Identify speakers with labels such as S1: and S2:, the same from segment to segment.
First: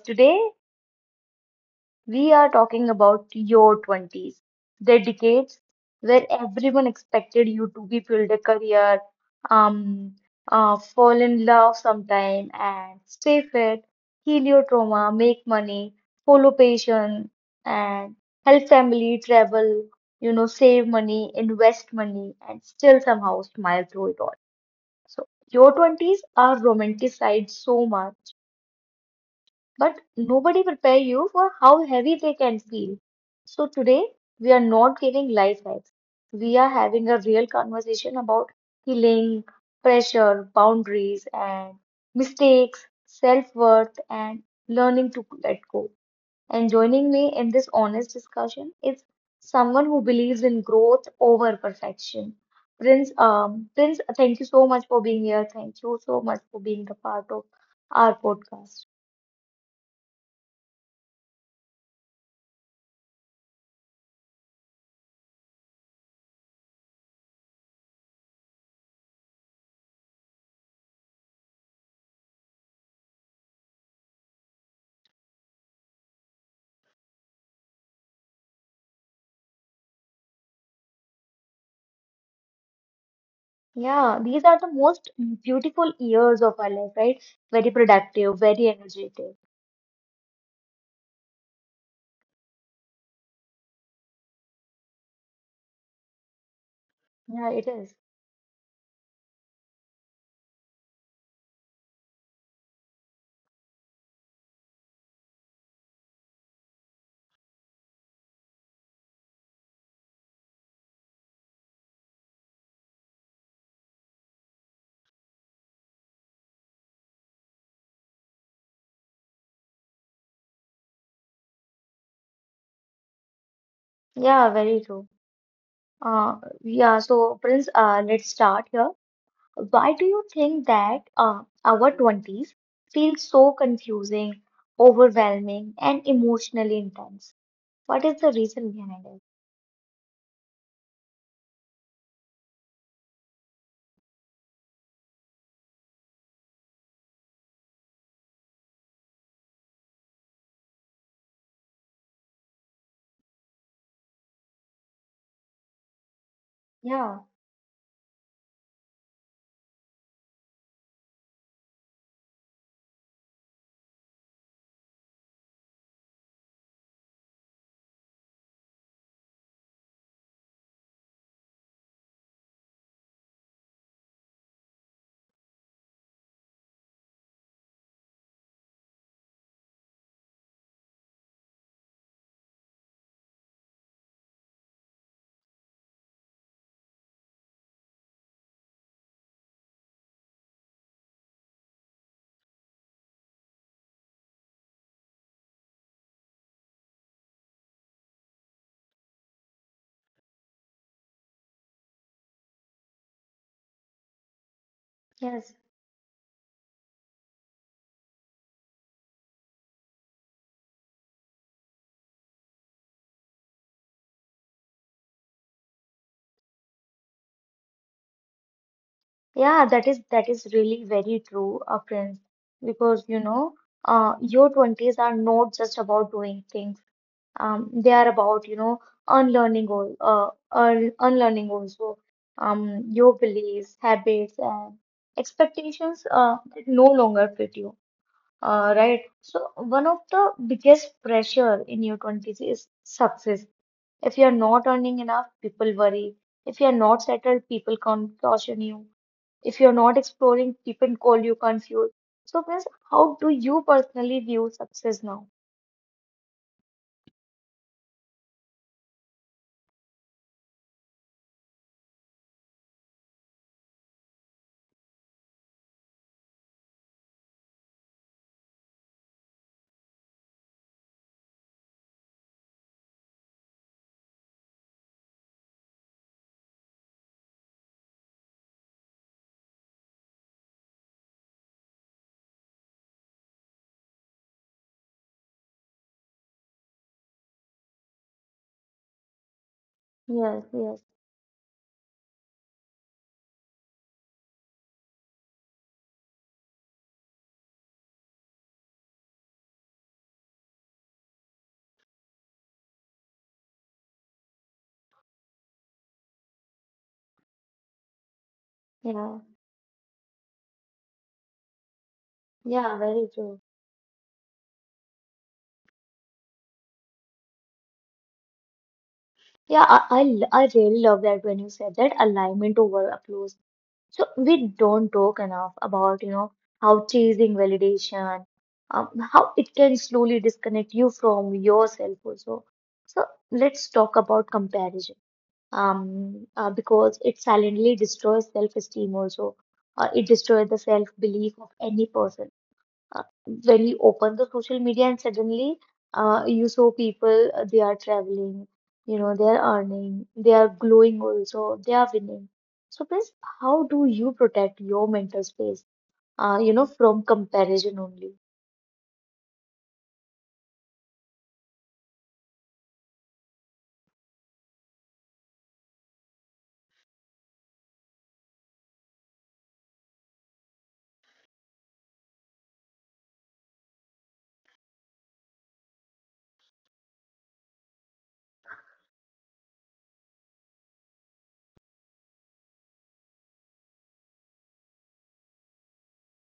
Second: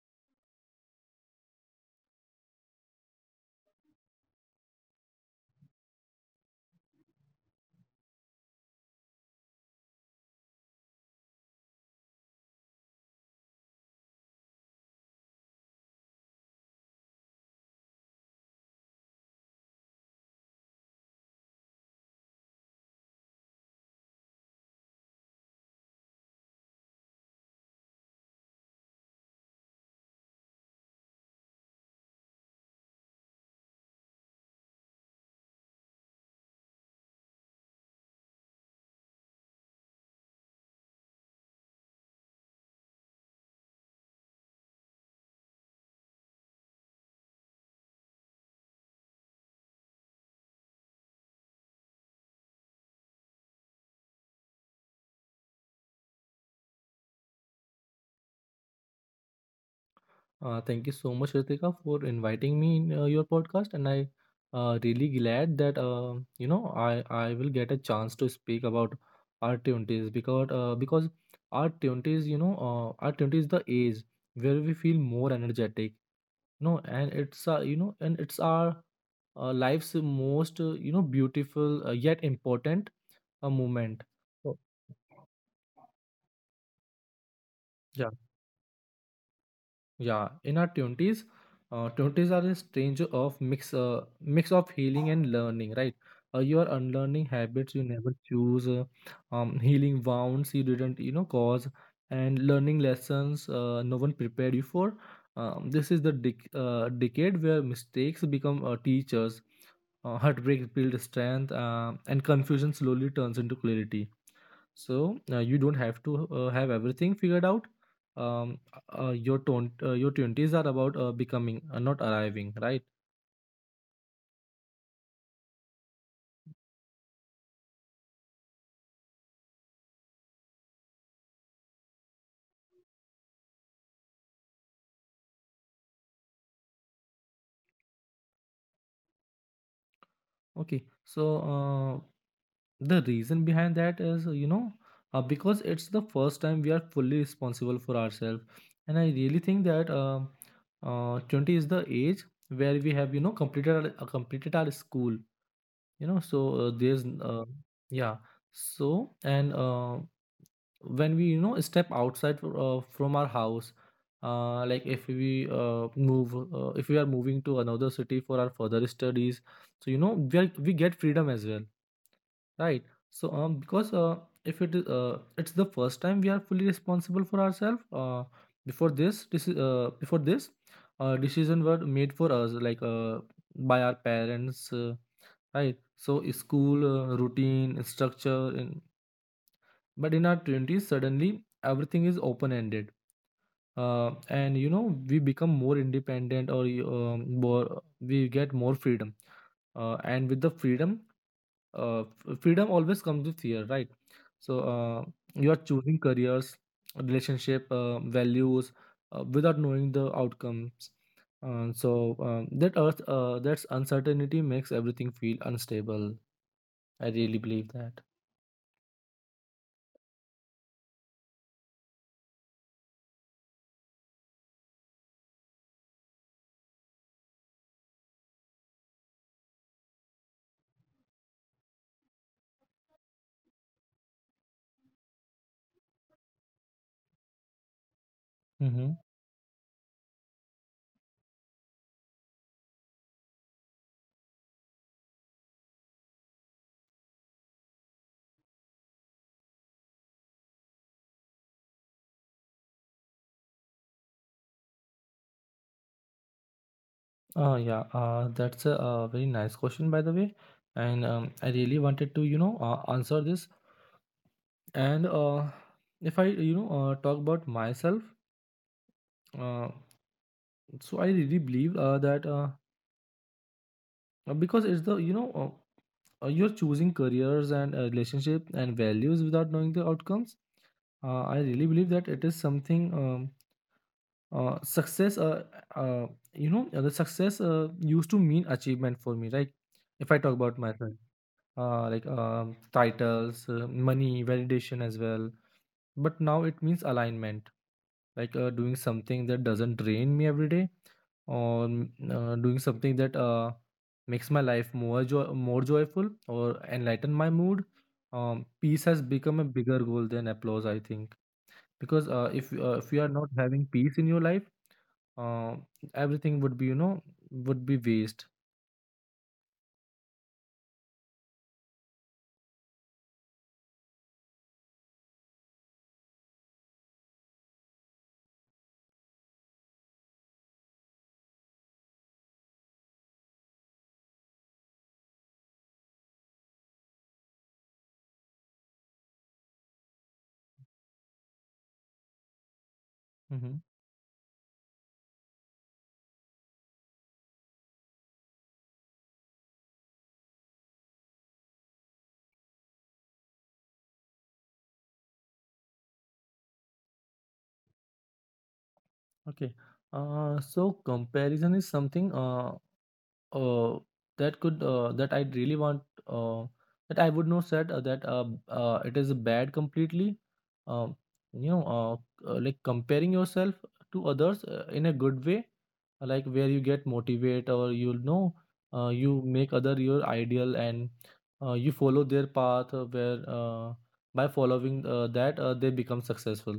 S1: today we are talking about your 20s, the decades where everyone expected you to be build a career, um, fall in love sometime and stay fit, heal your trauma, make money, follow passion and help family, travel, save money, invest money, and still somehow smile through it all. So your 20s are romanticized so much, but nobody prepare you for how heavy they can feel. So today we are not giving life hacks. We are having a real conversation about healing, pressure, boundaries, and mistakes, self-worth, and learning to let go. And joining me in this honest discussion is someone who believes in growth over perfection. Prince, thank you so much for being here. Thank you so much for being the part of our podcast.
S2: Thank you so much, Ritika, for inviting me in your podcast, and I really glad that you know I will get a chance to speak about our twenties because our twenties our twenties is the age where we feel more energetic, you know, and it's our life's most beautiful yet important moment.
S1: Yeah, these
S2: So,
S1: are the most beautiful years of our life, right? Very
S2: yeah.
S1: productive, very energetic.
S2: Yeah, in our 20s, 20s are a strange of mix of healing and learning, right? You are unlearning
S1: Yeah, it
S2: habits you
S1: is.
S2: never choose, healing wounds you didn't, cause, and learning lessons no one prepared you for. This is the decade where mistakes become teachers, heartbreak builds strength, and confusion slowly turns into clarity, so you don't have to have everything figured out. um your tone, your 20s are about becoming, not arriving, right?
S1: Yeah, very true. Uh, yeah, so Prince, let's start here. Why do you think that our 20s feel so confusing, overwhelming, and emotionally intense? What is the reason behind it?
S2: Okay, so the reason behind that is, you know, because it's the first time we are fully responsible for ourselves. And I really think that 20 is the age where we have, you know, completed our school, you know. so uh, there's
S1: Yeah,
S2: uh, yeah so and uh, when we, you know, step outside from our house, like if we are moving to another city for our further studies, so you know we get freedom as well, right? so because If it's the first time we are fully responsible for ourselves, before this this is, before this decision were made for us, like by our parents, right? So school, routine, structure. And but in our 20s, suddenly everything is open ended. And you know, we become more independent or we get more freedom. And with the freedom, freedom always comes with fear, right? So you are
S1: yes.
S2: choosing careers, relationship, values, without knowing the outcomes. That's uncertainty makes everything feel unstable. I really believe that.
S1: Yeah, that is really very true, Prince, because your 20s are not just about doing things. They are about, unlearning all, unlearning also, your beliefs, habits, and expectations that no longer fit you.
S2: Mm-hmm.
S1: Right. So one of the biggest pressure in your 20s is success. If you are not earning enough, people worry. If you are not settled, people can caution you. If you are not exploring, people call you confused. So, friends, how do you personally view success now?
S2: Yeah, that's a very nice question, by the way. And I really wanted to, you know, answer this. And if I, you know, talk about myself, uh, so I really believe that because it's the, you're choosing careers and relationship and values without knowing the outcomes. I really believe that it is something. Um, success, uh, you know, the success used to mean achievement for me, right? If I talk about
S1: Yes,
S2: myself.
S1: yes,
S2: Like titles, money, validation as well. But now it means alignment, like doing something that doesn't drain me every day, or doing something that makes my life more more joyful or enlighten my mood. Peace has become
S1: yeah,
S2: a bigger goal than applause, I think, because if
S1: yeah,
S2: you are not
S1: very true.
S2: having peace in your life, uh, everything would be, you know, would be waste.
S1: Yeah, I really love that when you said that alignment over applause. So we don't talk enough about, how chasing validation, how it can slowly disconnect you from yourself also. So let's talk about comparison, because it silently destroys self-esteem also. It destroys the self-belief of any person uh,
S2: Hmm.
S1: when you open the social media, and suddenly, you saw people, they are traveling. You know they are earning, they are glowing also, they are winning. So, Prince, how do you protect your mental space, from comparison only?
S2: Okay. So comparison is something Uh, that I really want. uh, that I would not said that it is bad completely. Um, you know, like comparing yourself to others in a good way, like where you get motivate, or you know, you make other your ideal and you follow their path where by following that they become successful,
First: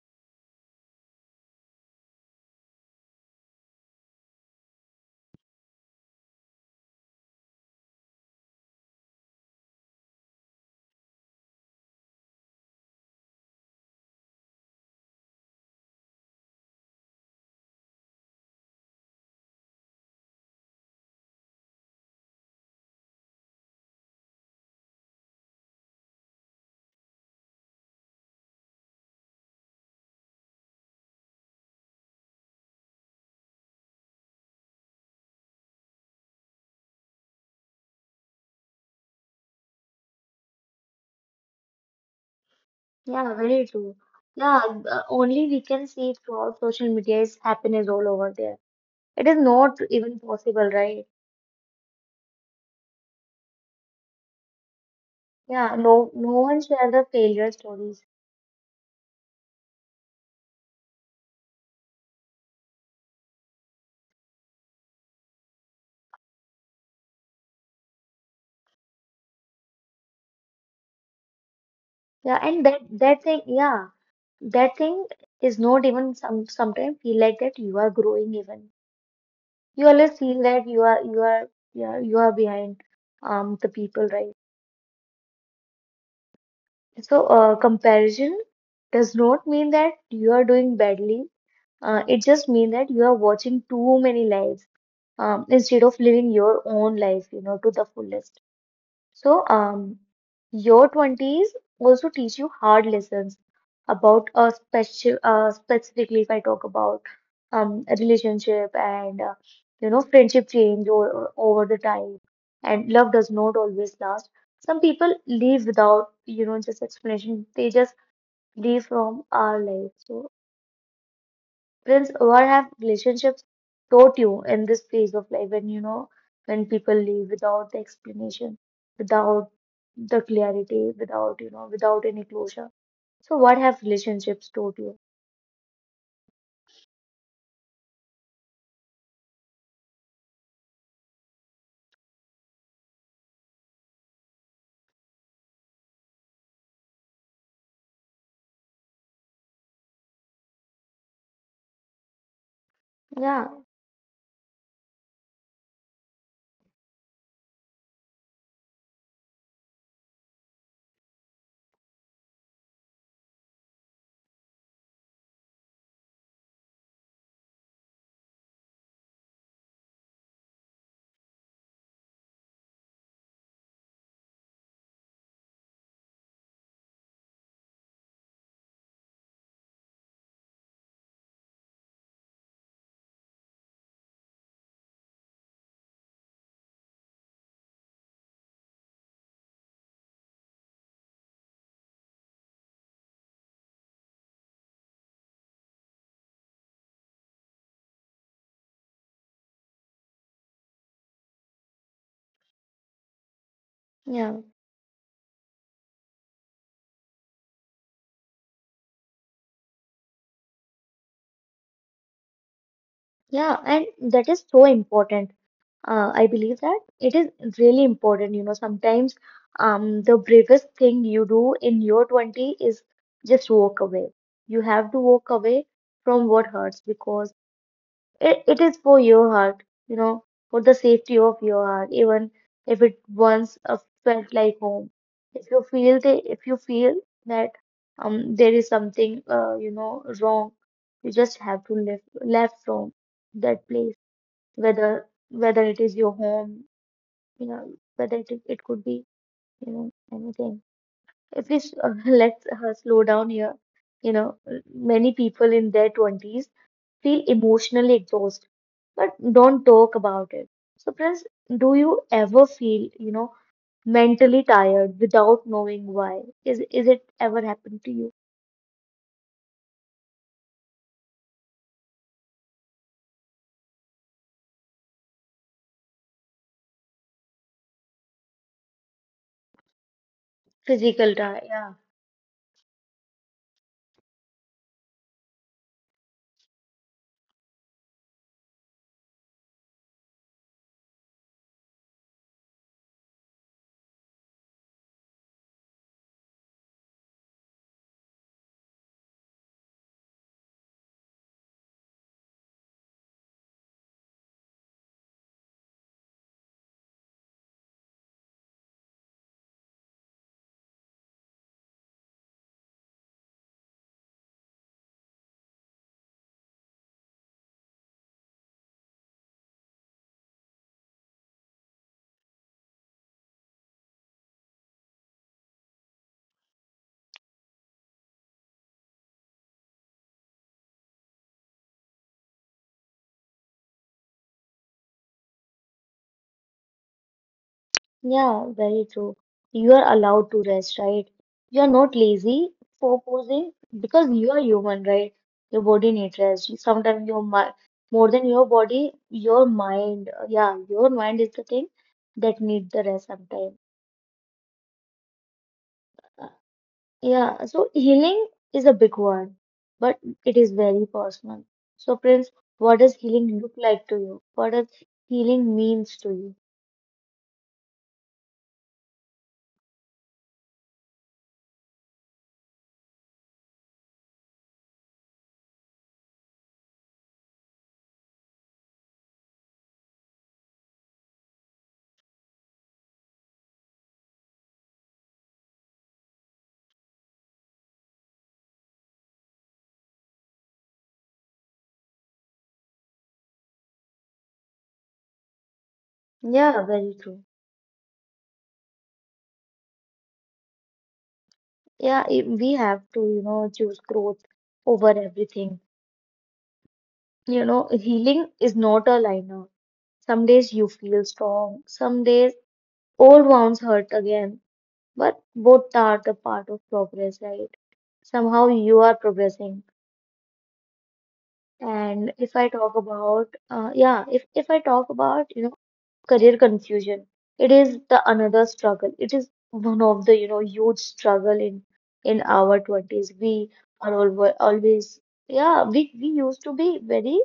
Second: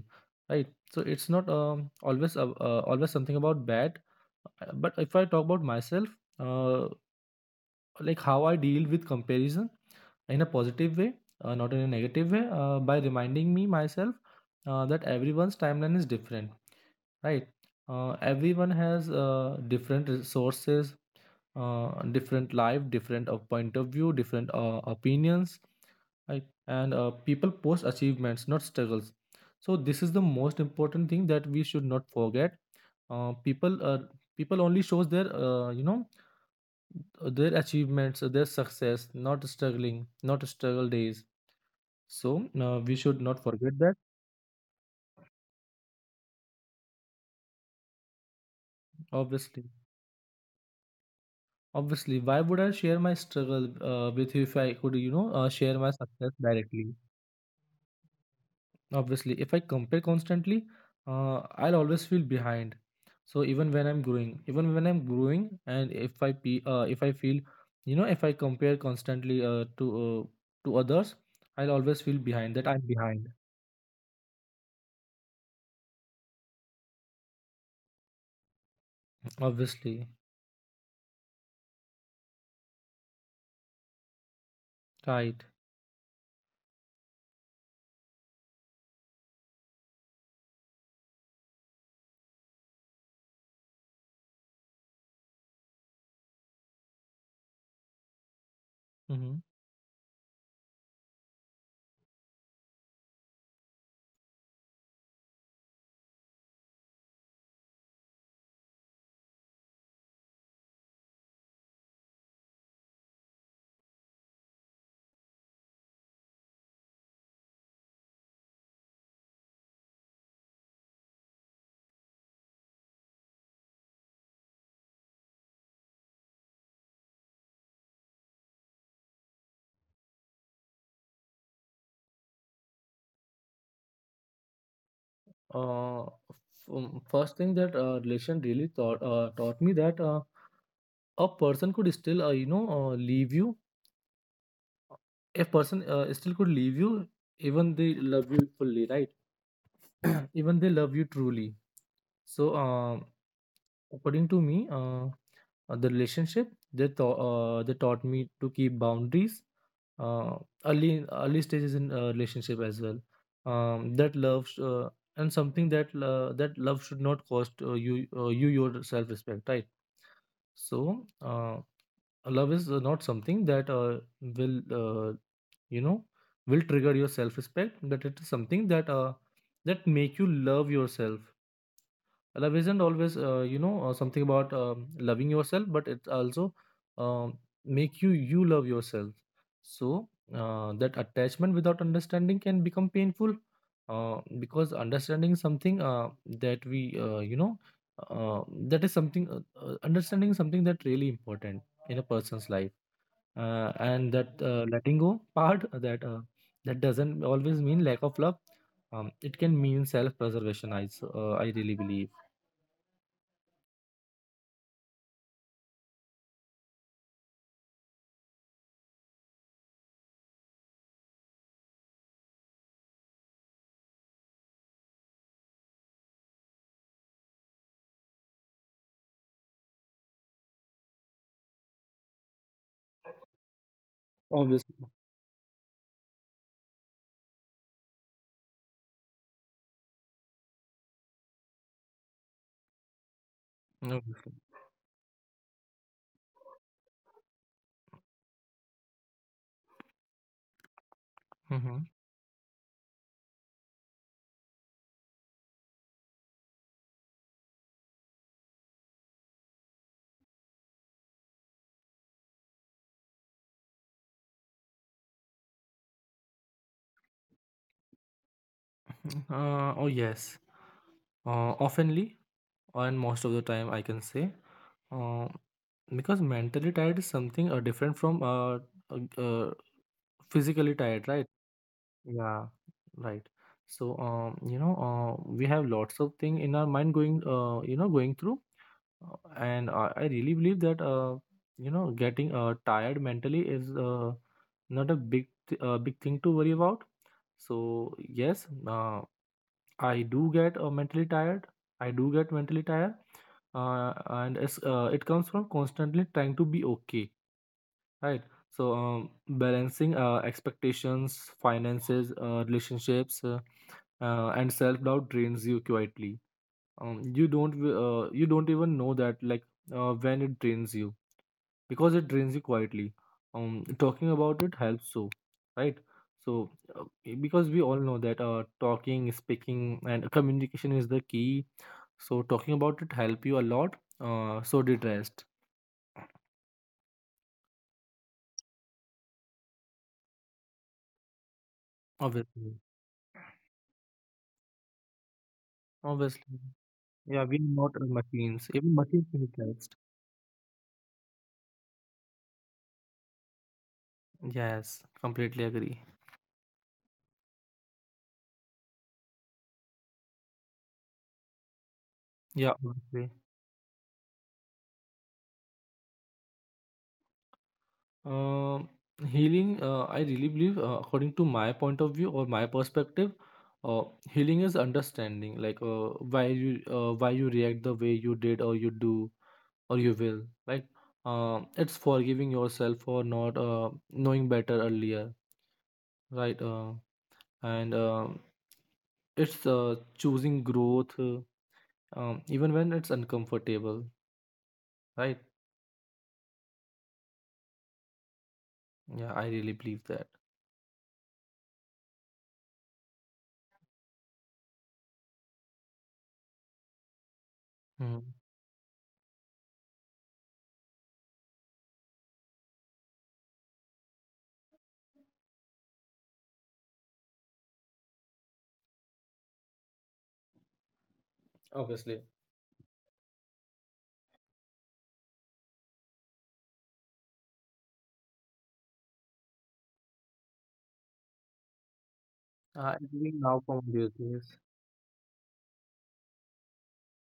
S2: right? So it's not always something about bad. But if I talk about myself, uh, like how I deal with comparison in a positive way, not in a negative way, by reminding me myself that everyone's timeline is different, right? Everyone has different resources, different life, different point of view, different opinions, right? And people post achievements, not struggles. So this is the most important thing that we should not forget. Uh, people uh, People only shows their, you know, their achievements, their success, not struggling, not struggle days. So we should
S1: Yeah,
S2: not
S1: very
S2: forget that.
S1: true. Yeah. Only we can see throughout social media is happiness all over there. It is
S2: Obviously,
S1: not even possible, right?
S2: obviously, why would I share my struggle with you if I could, you know, share
S1: Yeah,
S2: my
S1: no,
S2: success
S1: no one share
S2: directly?
S1: the failure stories.
S2: Obviously, if I compare constantly, I'll always feel behind. So even when I'm growing, even when I'm growing, and if if I feel, you know, if I compare constantly to others, I'll always feel
S1: Yeah,
S2: behind. That
S1: and
S2: I'm
S1: that
S2: behind.
S1: that thing. Yeah, that thing is not even some sometimes feel like that you are growing even. You
S2: Obviously,
S1: always feel that you are behind the people, right?
S2: right.
S1: So, comparison does not mean that you are doing badly. It just means that you are watching too many lives, instead of living your own life to the fullest.
S2: Mhm.
S1: So, your 20s also teach you hard lessons about a specifically if I talk about a relationship, and you know friendship change, or over the time, and love does not always last. Some people leave without just explanation. They just leave from our life. So, Prince, what have relationships taught you in this phase of life, when when people leave without the explanation, without the clarity, without without any closure? So, what have relationships taught you?
S2: First thing that relation really taught me that a person could still, you know, leave you. A person still could leave you even they love you fully, right? Even they love you truly. So,
S1: Yeah,
S2: according to me, the relationship they taught me to keep boundaries uh, early early stages in a relationship as well. Um, that love sh- uh, and something that that love should not cost you your self respect, right? So, love is not something that will, you know, will trigger your self respect. But it is something that that make you love yourself. Love isn't always something about, loving yourself, but it also, um, make you love yourself. So that attachment without understanding can become painful, because understanding something that we you know uh, that is something understanding is something that really important in a person's life. uh, and that
S1: yeah,
S2: uh, letting go part, that doesn't always mean lack of love. Um, it can mean self preservation, I really believe.
S1: yeah, and that is so important. I believe that it is really important. You know, sometimes, the bravest thing you do in your 20 is just walk away. You have to walk away from what hurts, because it is for your heart, for the safety of your heart, even if it once felt like
S2: Obviously.
S1: home. If you feel that there is something wrong. You just have to live left from that place,
S2: Obviously.
S1: whether it is your home, whether it could be anything. If we s-
S2: Mhm.
S1: Let's slow down here. you know, Many people in their twenties feel emotionally exhausted, but don't talk about it. So, friends, do you ever feel, mentally tired without knowing why? Is it ever happened to you?
S2: Oh yes. Oftenly, and most of the time, I can say, uh, because mentally tired is something different from uh, uh, physically tired,
S1: Physical
S2: right?
S1: tire, yeah.
S2: Yeah, right. So you know, we have lots of thing in our mind going, you know, going through. And I really believe that you know, getting tired mentally is not a big thing to worry about. So yes, I do get mentally tired. I do get mentally tired. It comes from constantly trying to be okay, right? So balancing expectations, finances, relationships, and self doubt drains you quietly. um, you don't w- you don't even know that, like, when it drains you, because it drains you quietly. Um, talking about it helps, so, right. So because we all know that talking, speaking and communication is the key. So talking about it help you a lot, so did rest.
S1: Yeah, very true. You are allowed to rest, right? You are not lazy
S2: Obviously.
S1: for posing, because you are human, right? Your body needs
S2: Obviously.
S1: rest. Sometimes your
S2: Yeah, we're
S1: mind,
S2: not
S1: more than your
S2: machines. Even
S1: body,
S2: machines need
S1: your
S2: rest.
S1: mind, uh, yeah, your mind is the thing that needs the rest sometimes.
S2: Yes, completely agree.
S1: Yeah, so healing is a big word, but it is very personal. So, Prince,
S2: Yeah,
S1: what does
S2: obviously.
S1: healing look like to you? What does healing means to you?
S2: Um, healing, I really believe, according to my point of view or my perspective, uh, healing is understanding, like why you react the way you did, or you do, or you will. Like, it's forgiving yourself for not knowing better earlier, right? And it's choosing growth, even when it's uncomfortable, right?
S1: Yeah, very true.
S2: Yeah, I really believe that.
S1: Yeah, we have to, choose growth over everything. You know,
S2: Mhm.
S1: healing is not a liner. Some days you feel strong, some days old wounds hurt again, but both are the part of progress, right? Somehow you are progressing.
S2: Obviously,
S1: And if I talk about, yeah, if I talk about, career confusion, it is the another struggle. It is one of the, huge struggle in our
S2: it's
S1: 20s.
S2: being now
S1: We
S2: from
S1: are
S2: these
S1: always,
S2: days.
S1: always, yeah, we used to be very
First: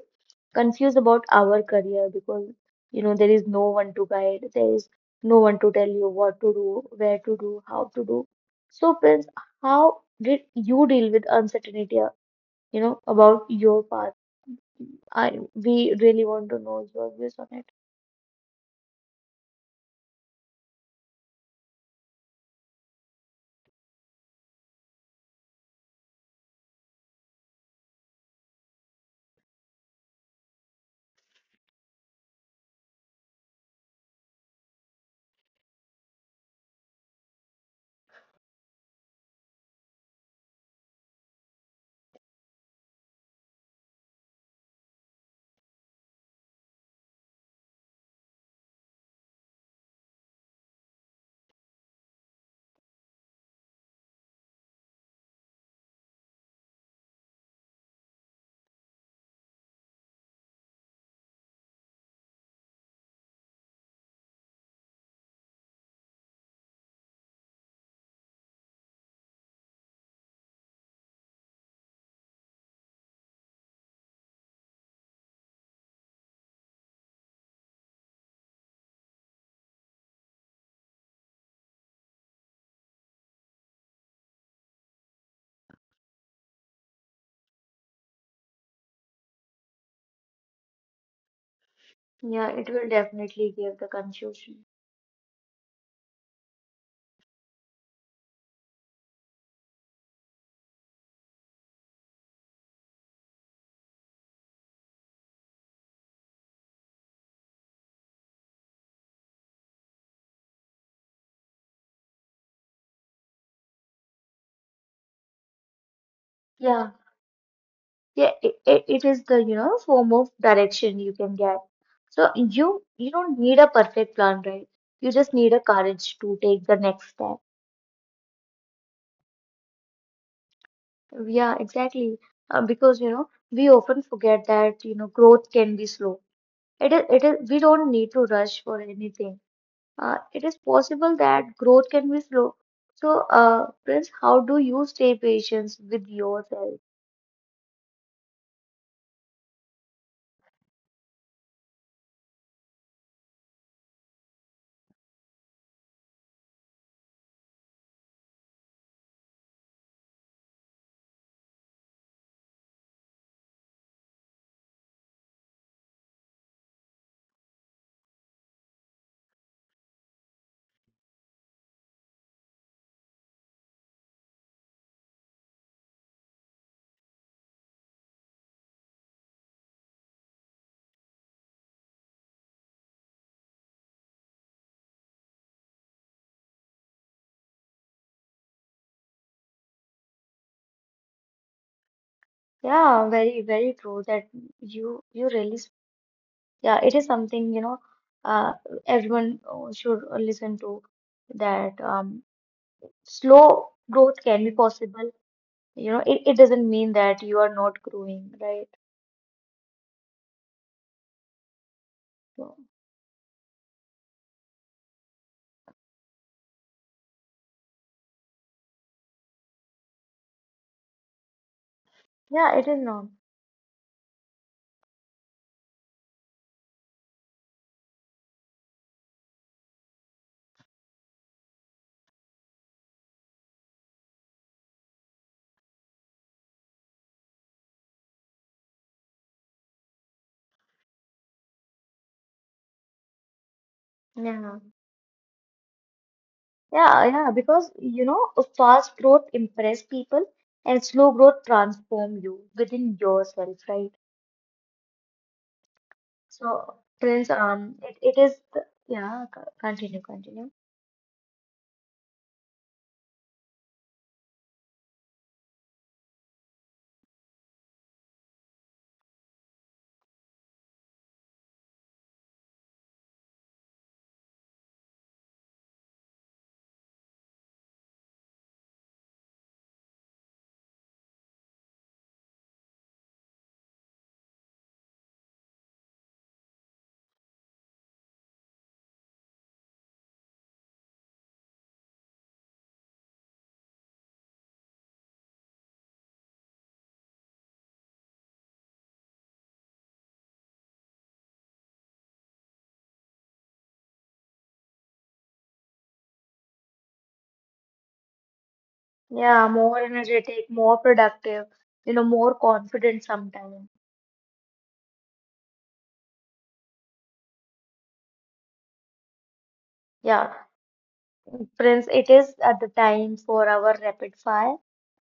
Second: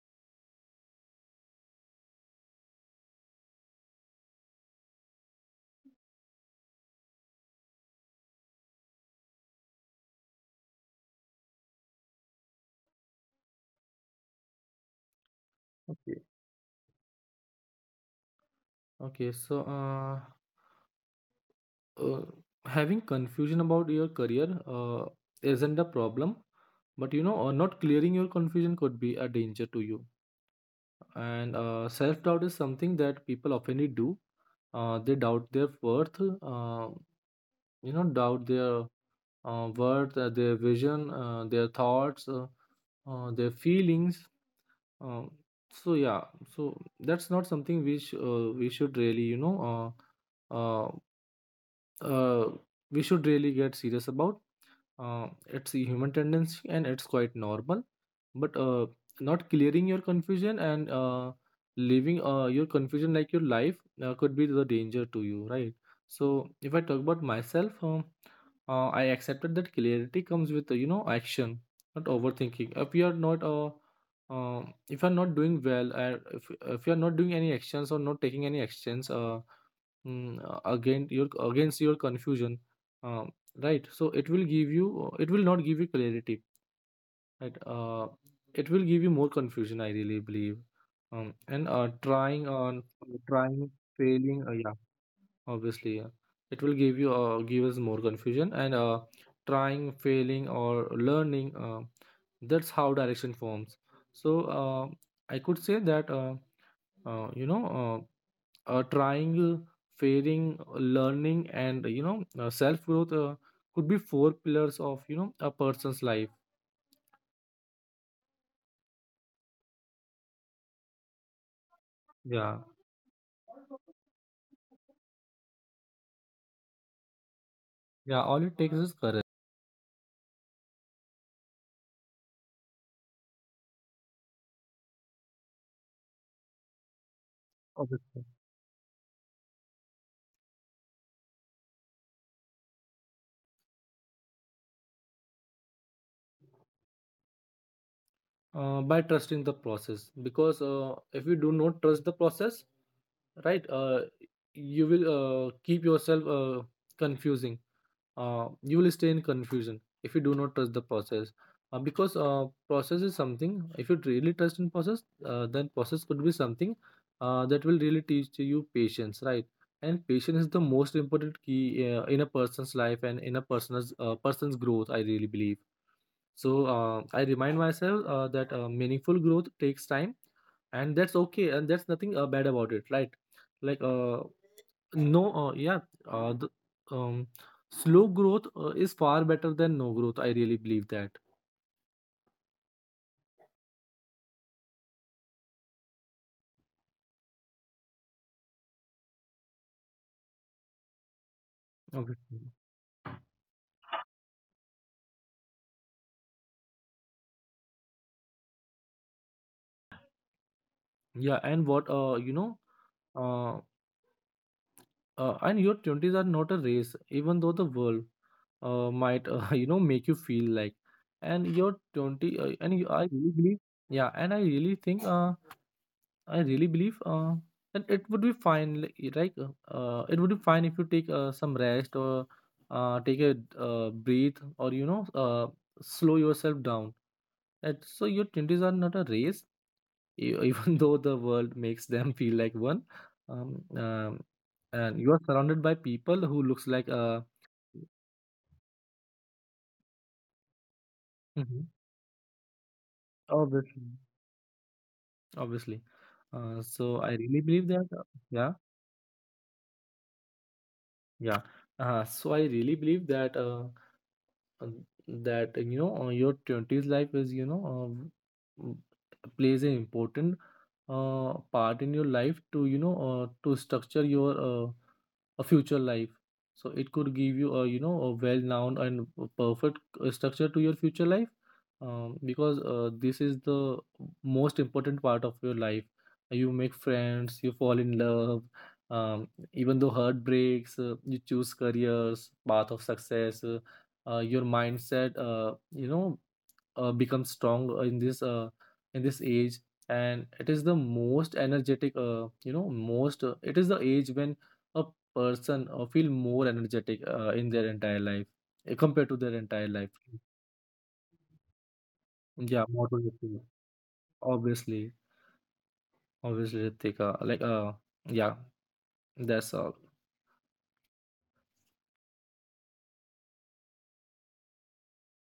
S1: confused about our career, because, there is no one to guide. There is no one to tell you what to do, where to do, how to do. So, Prince, how did you deal with uncertainty, about your path? I we really want to know your views on it.
S2: Okay, so uh, having confusion about your career isn't a problem, but you know, not clearing your confusion could be a danger to you. And self-doubt is something that people often do. They doubt their worth, you know, doubt their worth, their vision, their thoughts, their feelings. Um, so yeah, so that's not something which we should really, you know, uh uh, uh, we should really get serious about. It's a human tendency and it's quite normal. But not clearing your confusion and leaving your confusion like your life could be the danger to you, right? So if I talk about myself, I accepted that clarity comes with, you know, action, not overthinking. If you are not if you are not doing well, if if you are not doing any actions or not taking any actions, again your against your confusion, um, right? So it will give you, it will not give you clarity, right? It will give you more confusion, I really believe. And trying
S1: Yeah, it
S2: on
S1: will
S2: Trying,
S1: definitely give the
S2: failing, yeah,
S1: confusion.
S2: obviously, yeah. It will give you give us more confusion. And trying, failing or learning, that's how direction forms. So I could say that, uh, you know uh, triangle, fairing, learning and self growth could be four pillars of a person's life.
S1: Yeah, yeah, it is the, form of direction you can get. So
S2: Yeah.
S1: you don't need a perfect plan, right? You just need a courage to take the next step.
S2: Yeah, all it takes is courage.
S1: Yeah, exactly. Because, we often forget that, growth can be slow. We don't need
S2: Obviously.
S1: to rush for anything. It is possible that growth can be slow. So, Prince, how do you stay patient with yourself?
S2: By trusting the process, because if you do not trust the process, right, you will keep yourself confusing. You will stay in confusion if you do not trust the process, because process is something, if you really trust in process, then process could be something that will really teach you patience, right? And patience is the most important key in a person's life and in a person's growth, I really believe. So I remind myself that meaningful growth takes time, and that's okay, and that's nothing bad about it, right? like no Yeah. uh, the, um Slow growth is far better than no growth. I really believe that.
S1: Yeah, very, very true. That you really s- Yeah, it is something, uh everyone should listen to that,
S2: Okay.
S1: slow growth can be possible. It doesn't mean that you are not growing, right?
S2: Yeah.
S1: So
S2: Uh, and your 20s are not a race, even though the world might, you know, make you feel like. and your 20 uh,
S1: yeah,
S2: and
S1: it
S2: you,
S1: is
S2: I
S1: not.
S2: really believe. Yeah, and I really believe that it would be fine, it would be fine if you take some rest, or take a breathe, or slow yourself down. And so your twenties are not a race, even though the world makes them feel like one. Um, um,
S1: Yeah.
S2: and you are surrounded by people who looks like,
S1: Yeah, yeah, because a fast growth impress people, and slow growth
S2: Mhm.
S1: transform you within yourself,
S2: Obviously,
S1: right?
S2: obviously.
S1: So,
S2: So I really
S1: Prince,
S2: believe that. Uh,
S1: it, it is,
S2: yeah,
S1: yeah, c- continue, continue.
S2: yeah. So I really believe that. Uh, your 20s life is, m- plays an important part in your life, to to structure your a future life. So it could give you a, a well known and a perfect structure to your future life. Because this is the most important part of your life. You make friends, you fall in love, um, even though heart breaks. You choose careers path of success. Your mindset, becomes strong in this age. And it is the most energetic, you know most it is the age when a person feel more energetic in their entire life, compared to their
S1: Yeah,
S2: entire life.
S1: more energetic, more productive, more
S2: Yeah, more
S1: confident
S2: productive.
S1: sometimes.
S2: Obviously, obviously, Ritika, yeah, that's all.
S1: Yeah, Prince, it is at the time for our rapid fire.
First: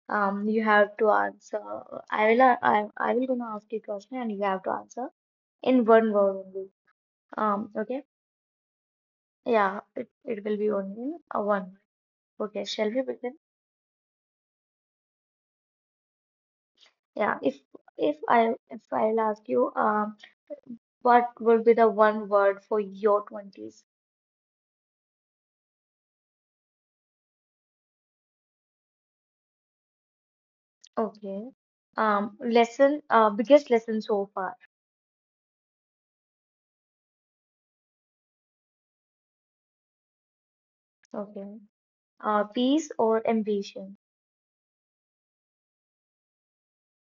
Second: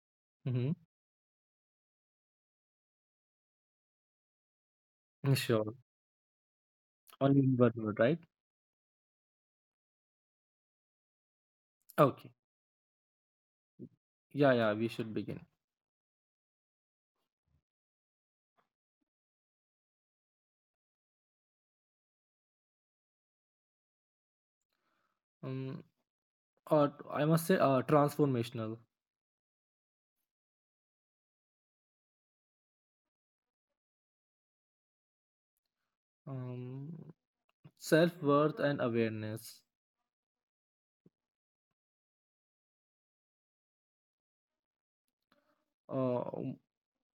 S1: You
S2: Mm-hmm.
S1: have to answer. I will gonna ask you a question, and you have to answer
S2: Mm, sure.
S1: in one word only.
S2: Only in one word,
S1: Okay.
S2: right?
S1: Yeah, it will be only a one.
S2: Okay.
S1: Okay, shall we begin?
S2: Yeah, yeah, we should begin.
S1: Yeah, if I if I'll ask you, what would be the one word for your twenties?
S2: Um, or I must say, transformational.
S1: Okay. Biggest lesson so far.
S2: Um, self-worth and awareness.
S1: Okay. Peace or ambition?
S2: Uh,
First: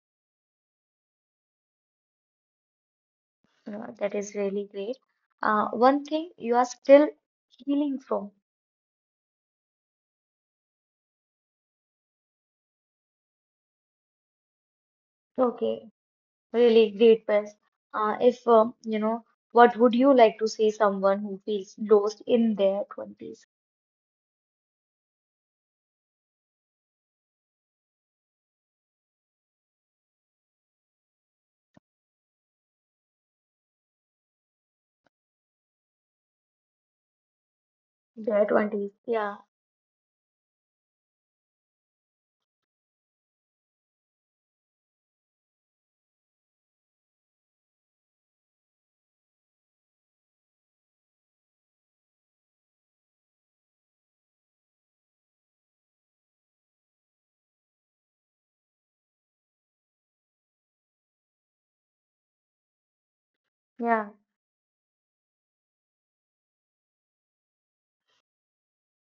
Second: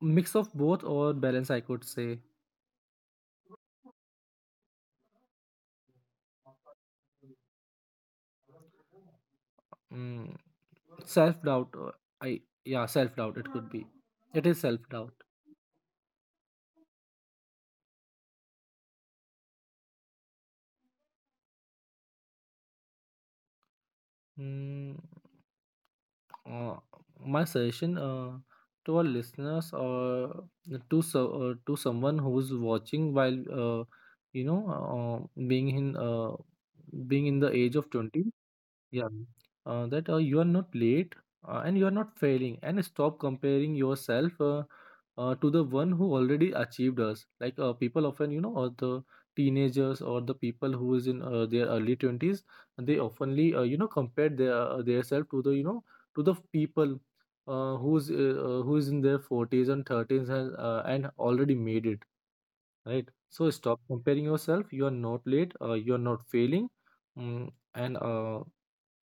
S2: mix of both, or balance, I could say.
S1: That is really great. One thing you are still healing from.
S2: Mm, self-doubt. I Yeah, self-doubt. It could be. It is self-doubt.
S1: Okay, really great, Best. If you know, What would you like to say someone who feels lost in their twenties?
S2: Mm, uh, my suggestion to our listeners, or to, to someone who's watching, while you know being in, being in the age of 20.
S1: Their 20s.
S2: Yeah,
S1: Yeah,
S2: that you are not late and you are not failing, and stop comparing yourself to the one who already achieved us. Like, people often, you know, or the teenagers, or the people who is in their early 20s, they oftenly, compare their self to the, you know, to the people who is in their 40s and 30s, and and already made it, right? So stop
S1: yeah,
S2: comparing yourself, you are not late, you are not failing. Mm, and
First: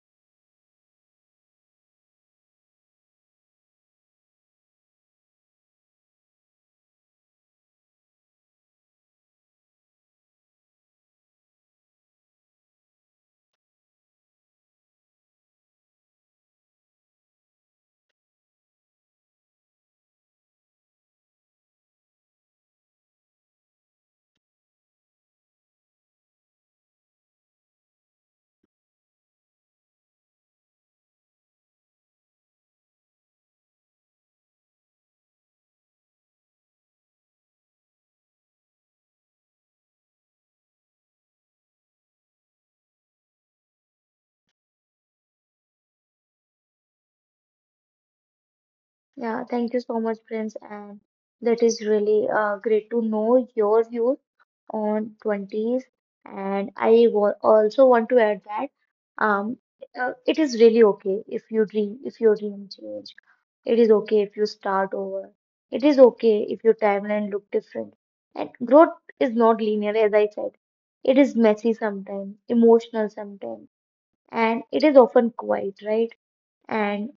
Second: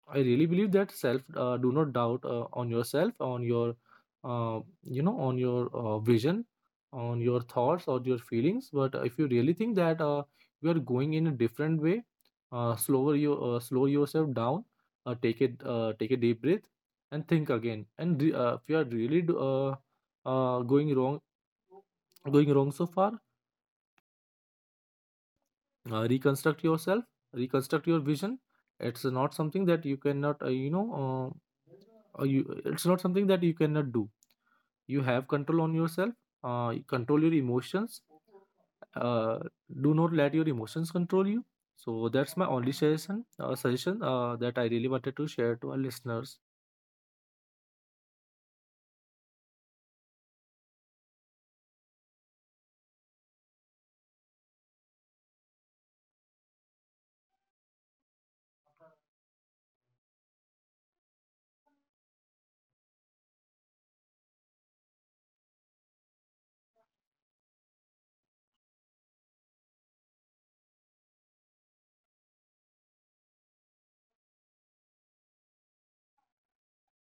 S2: I really believe that self do not doubt on yourself, on your, on your vision, on your thoughts or your feelings. But if you really think that you are going in a different way, slow yourself down, take a deep breath, and think again. If you are going wrong, going wrong so far, reconstruct yourself, reconstruct your vision. It's not something that you cannot, it's not something that you cannot do. You have control on yourself, you control your emotions, uh, do not let your emotions control you. So that's my only suggestion that I really wanted to share to our listeners.
S1: yeah. Thank you so much, Prince. And that is really great to know your views on 20s. And I wa also want to add that um, it is really okay if you dream, if your dream change. It is okay if you start over. It is okay if your timeline look different. And growth is not linear, as I said. It is messy sometimes, emotional sometimes, and it is often quiet, right? And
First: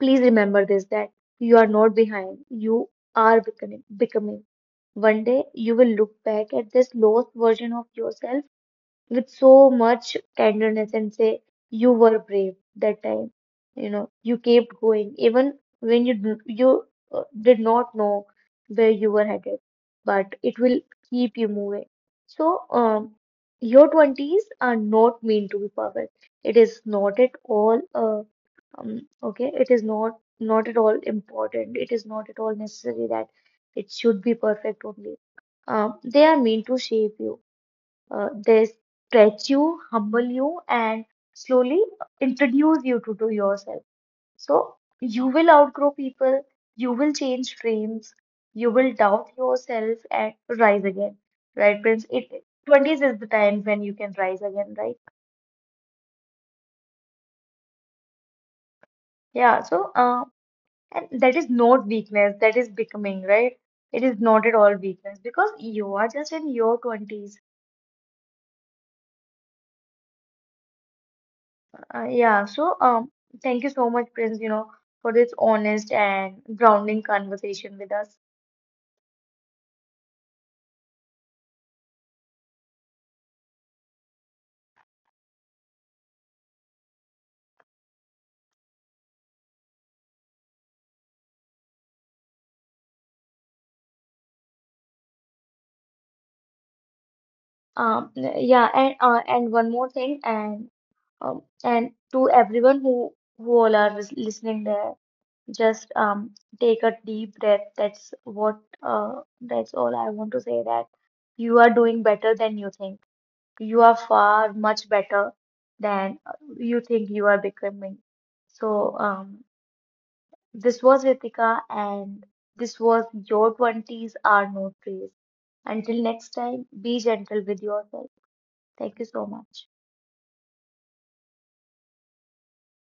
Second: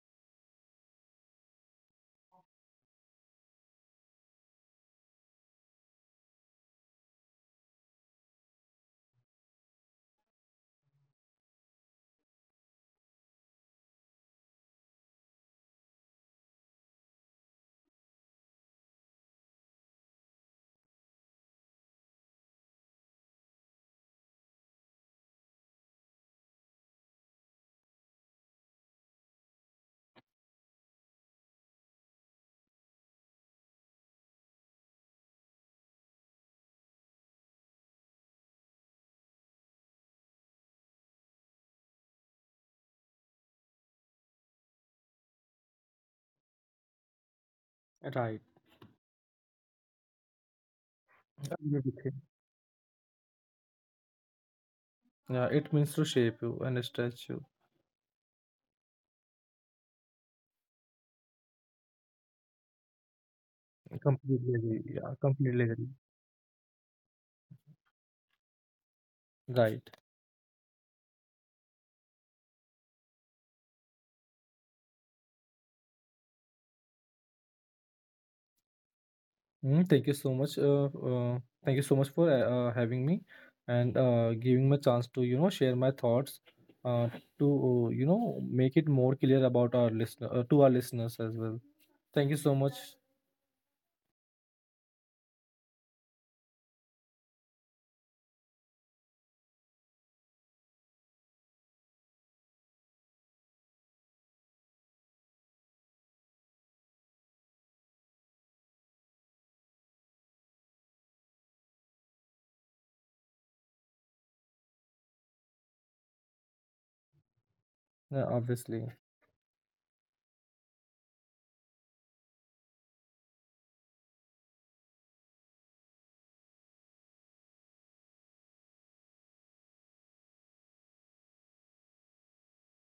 S1: please remember this, that you are not behind, you are becoming, becoming. One day you will look back at this lost version of yourself with so much tenderness and say, "You were brave that time. You know, you kept going even when you did not know where you were headed, but it will keep you moving." So, your 20s are not meant to be perfect. It is not at all okay, it is not at all important. It is not at all necessary that it should be perfect only. They are meant to shape you. They stretch you, humble you, and slowly introduce you to yourself. So you will outgrow people, you will change dreams,
S2: Right.
S1: you will doubt yourself and rise again.
S2: Agree
S1: Right,
S2: with
S1: Prince?
S2: you.
S1: It 20s is the time when you can rise again, right?
S2: Yeah, it means to shape you and stretch you.
S1: Yeah, and that is not weakness, that is becoming, right? It is not at
S2: Completely
S1: all
S2: agree. Yeah,
S1: weakness, because
S2: completely agree.
S1: you are just in your 20s.
S2: Right.
S1: Yeah, so thank you so much, Prince, for this honest and grounding conversation with us.
S2: Mm, thank you so much. Thank you so much for having me, and giving me a chance to, you know, share my thoughts uh, to, you know, make it more clear about our listener to our listeners as well. Thank you so much.
S1: Yeah, and and one more thing, and and to everyone who all are listening there, just take a deep breath. That's all I want to say, that you are doing better than you think. You are far much better than you think you are becoming. So,
S2: Obviously.
S1: this was Ritika, and this was Your 20s Are No Praise. Until next time, be gentle with yourself. Thank you so much.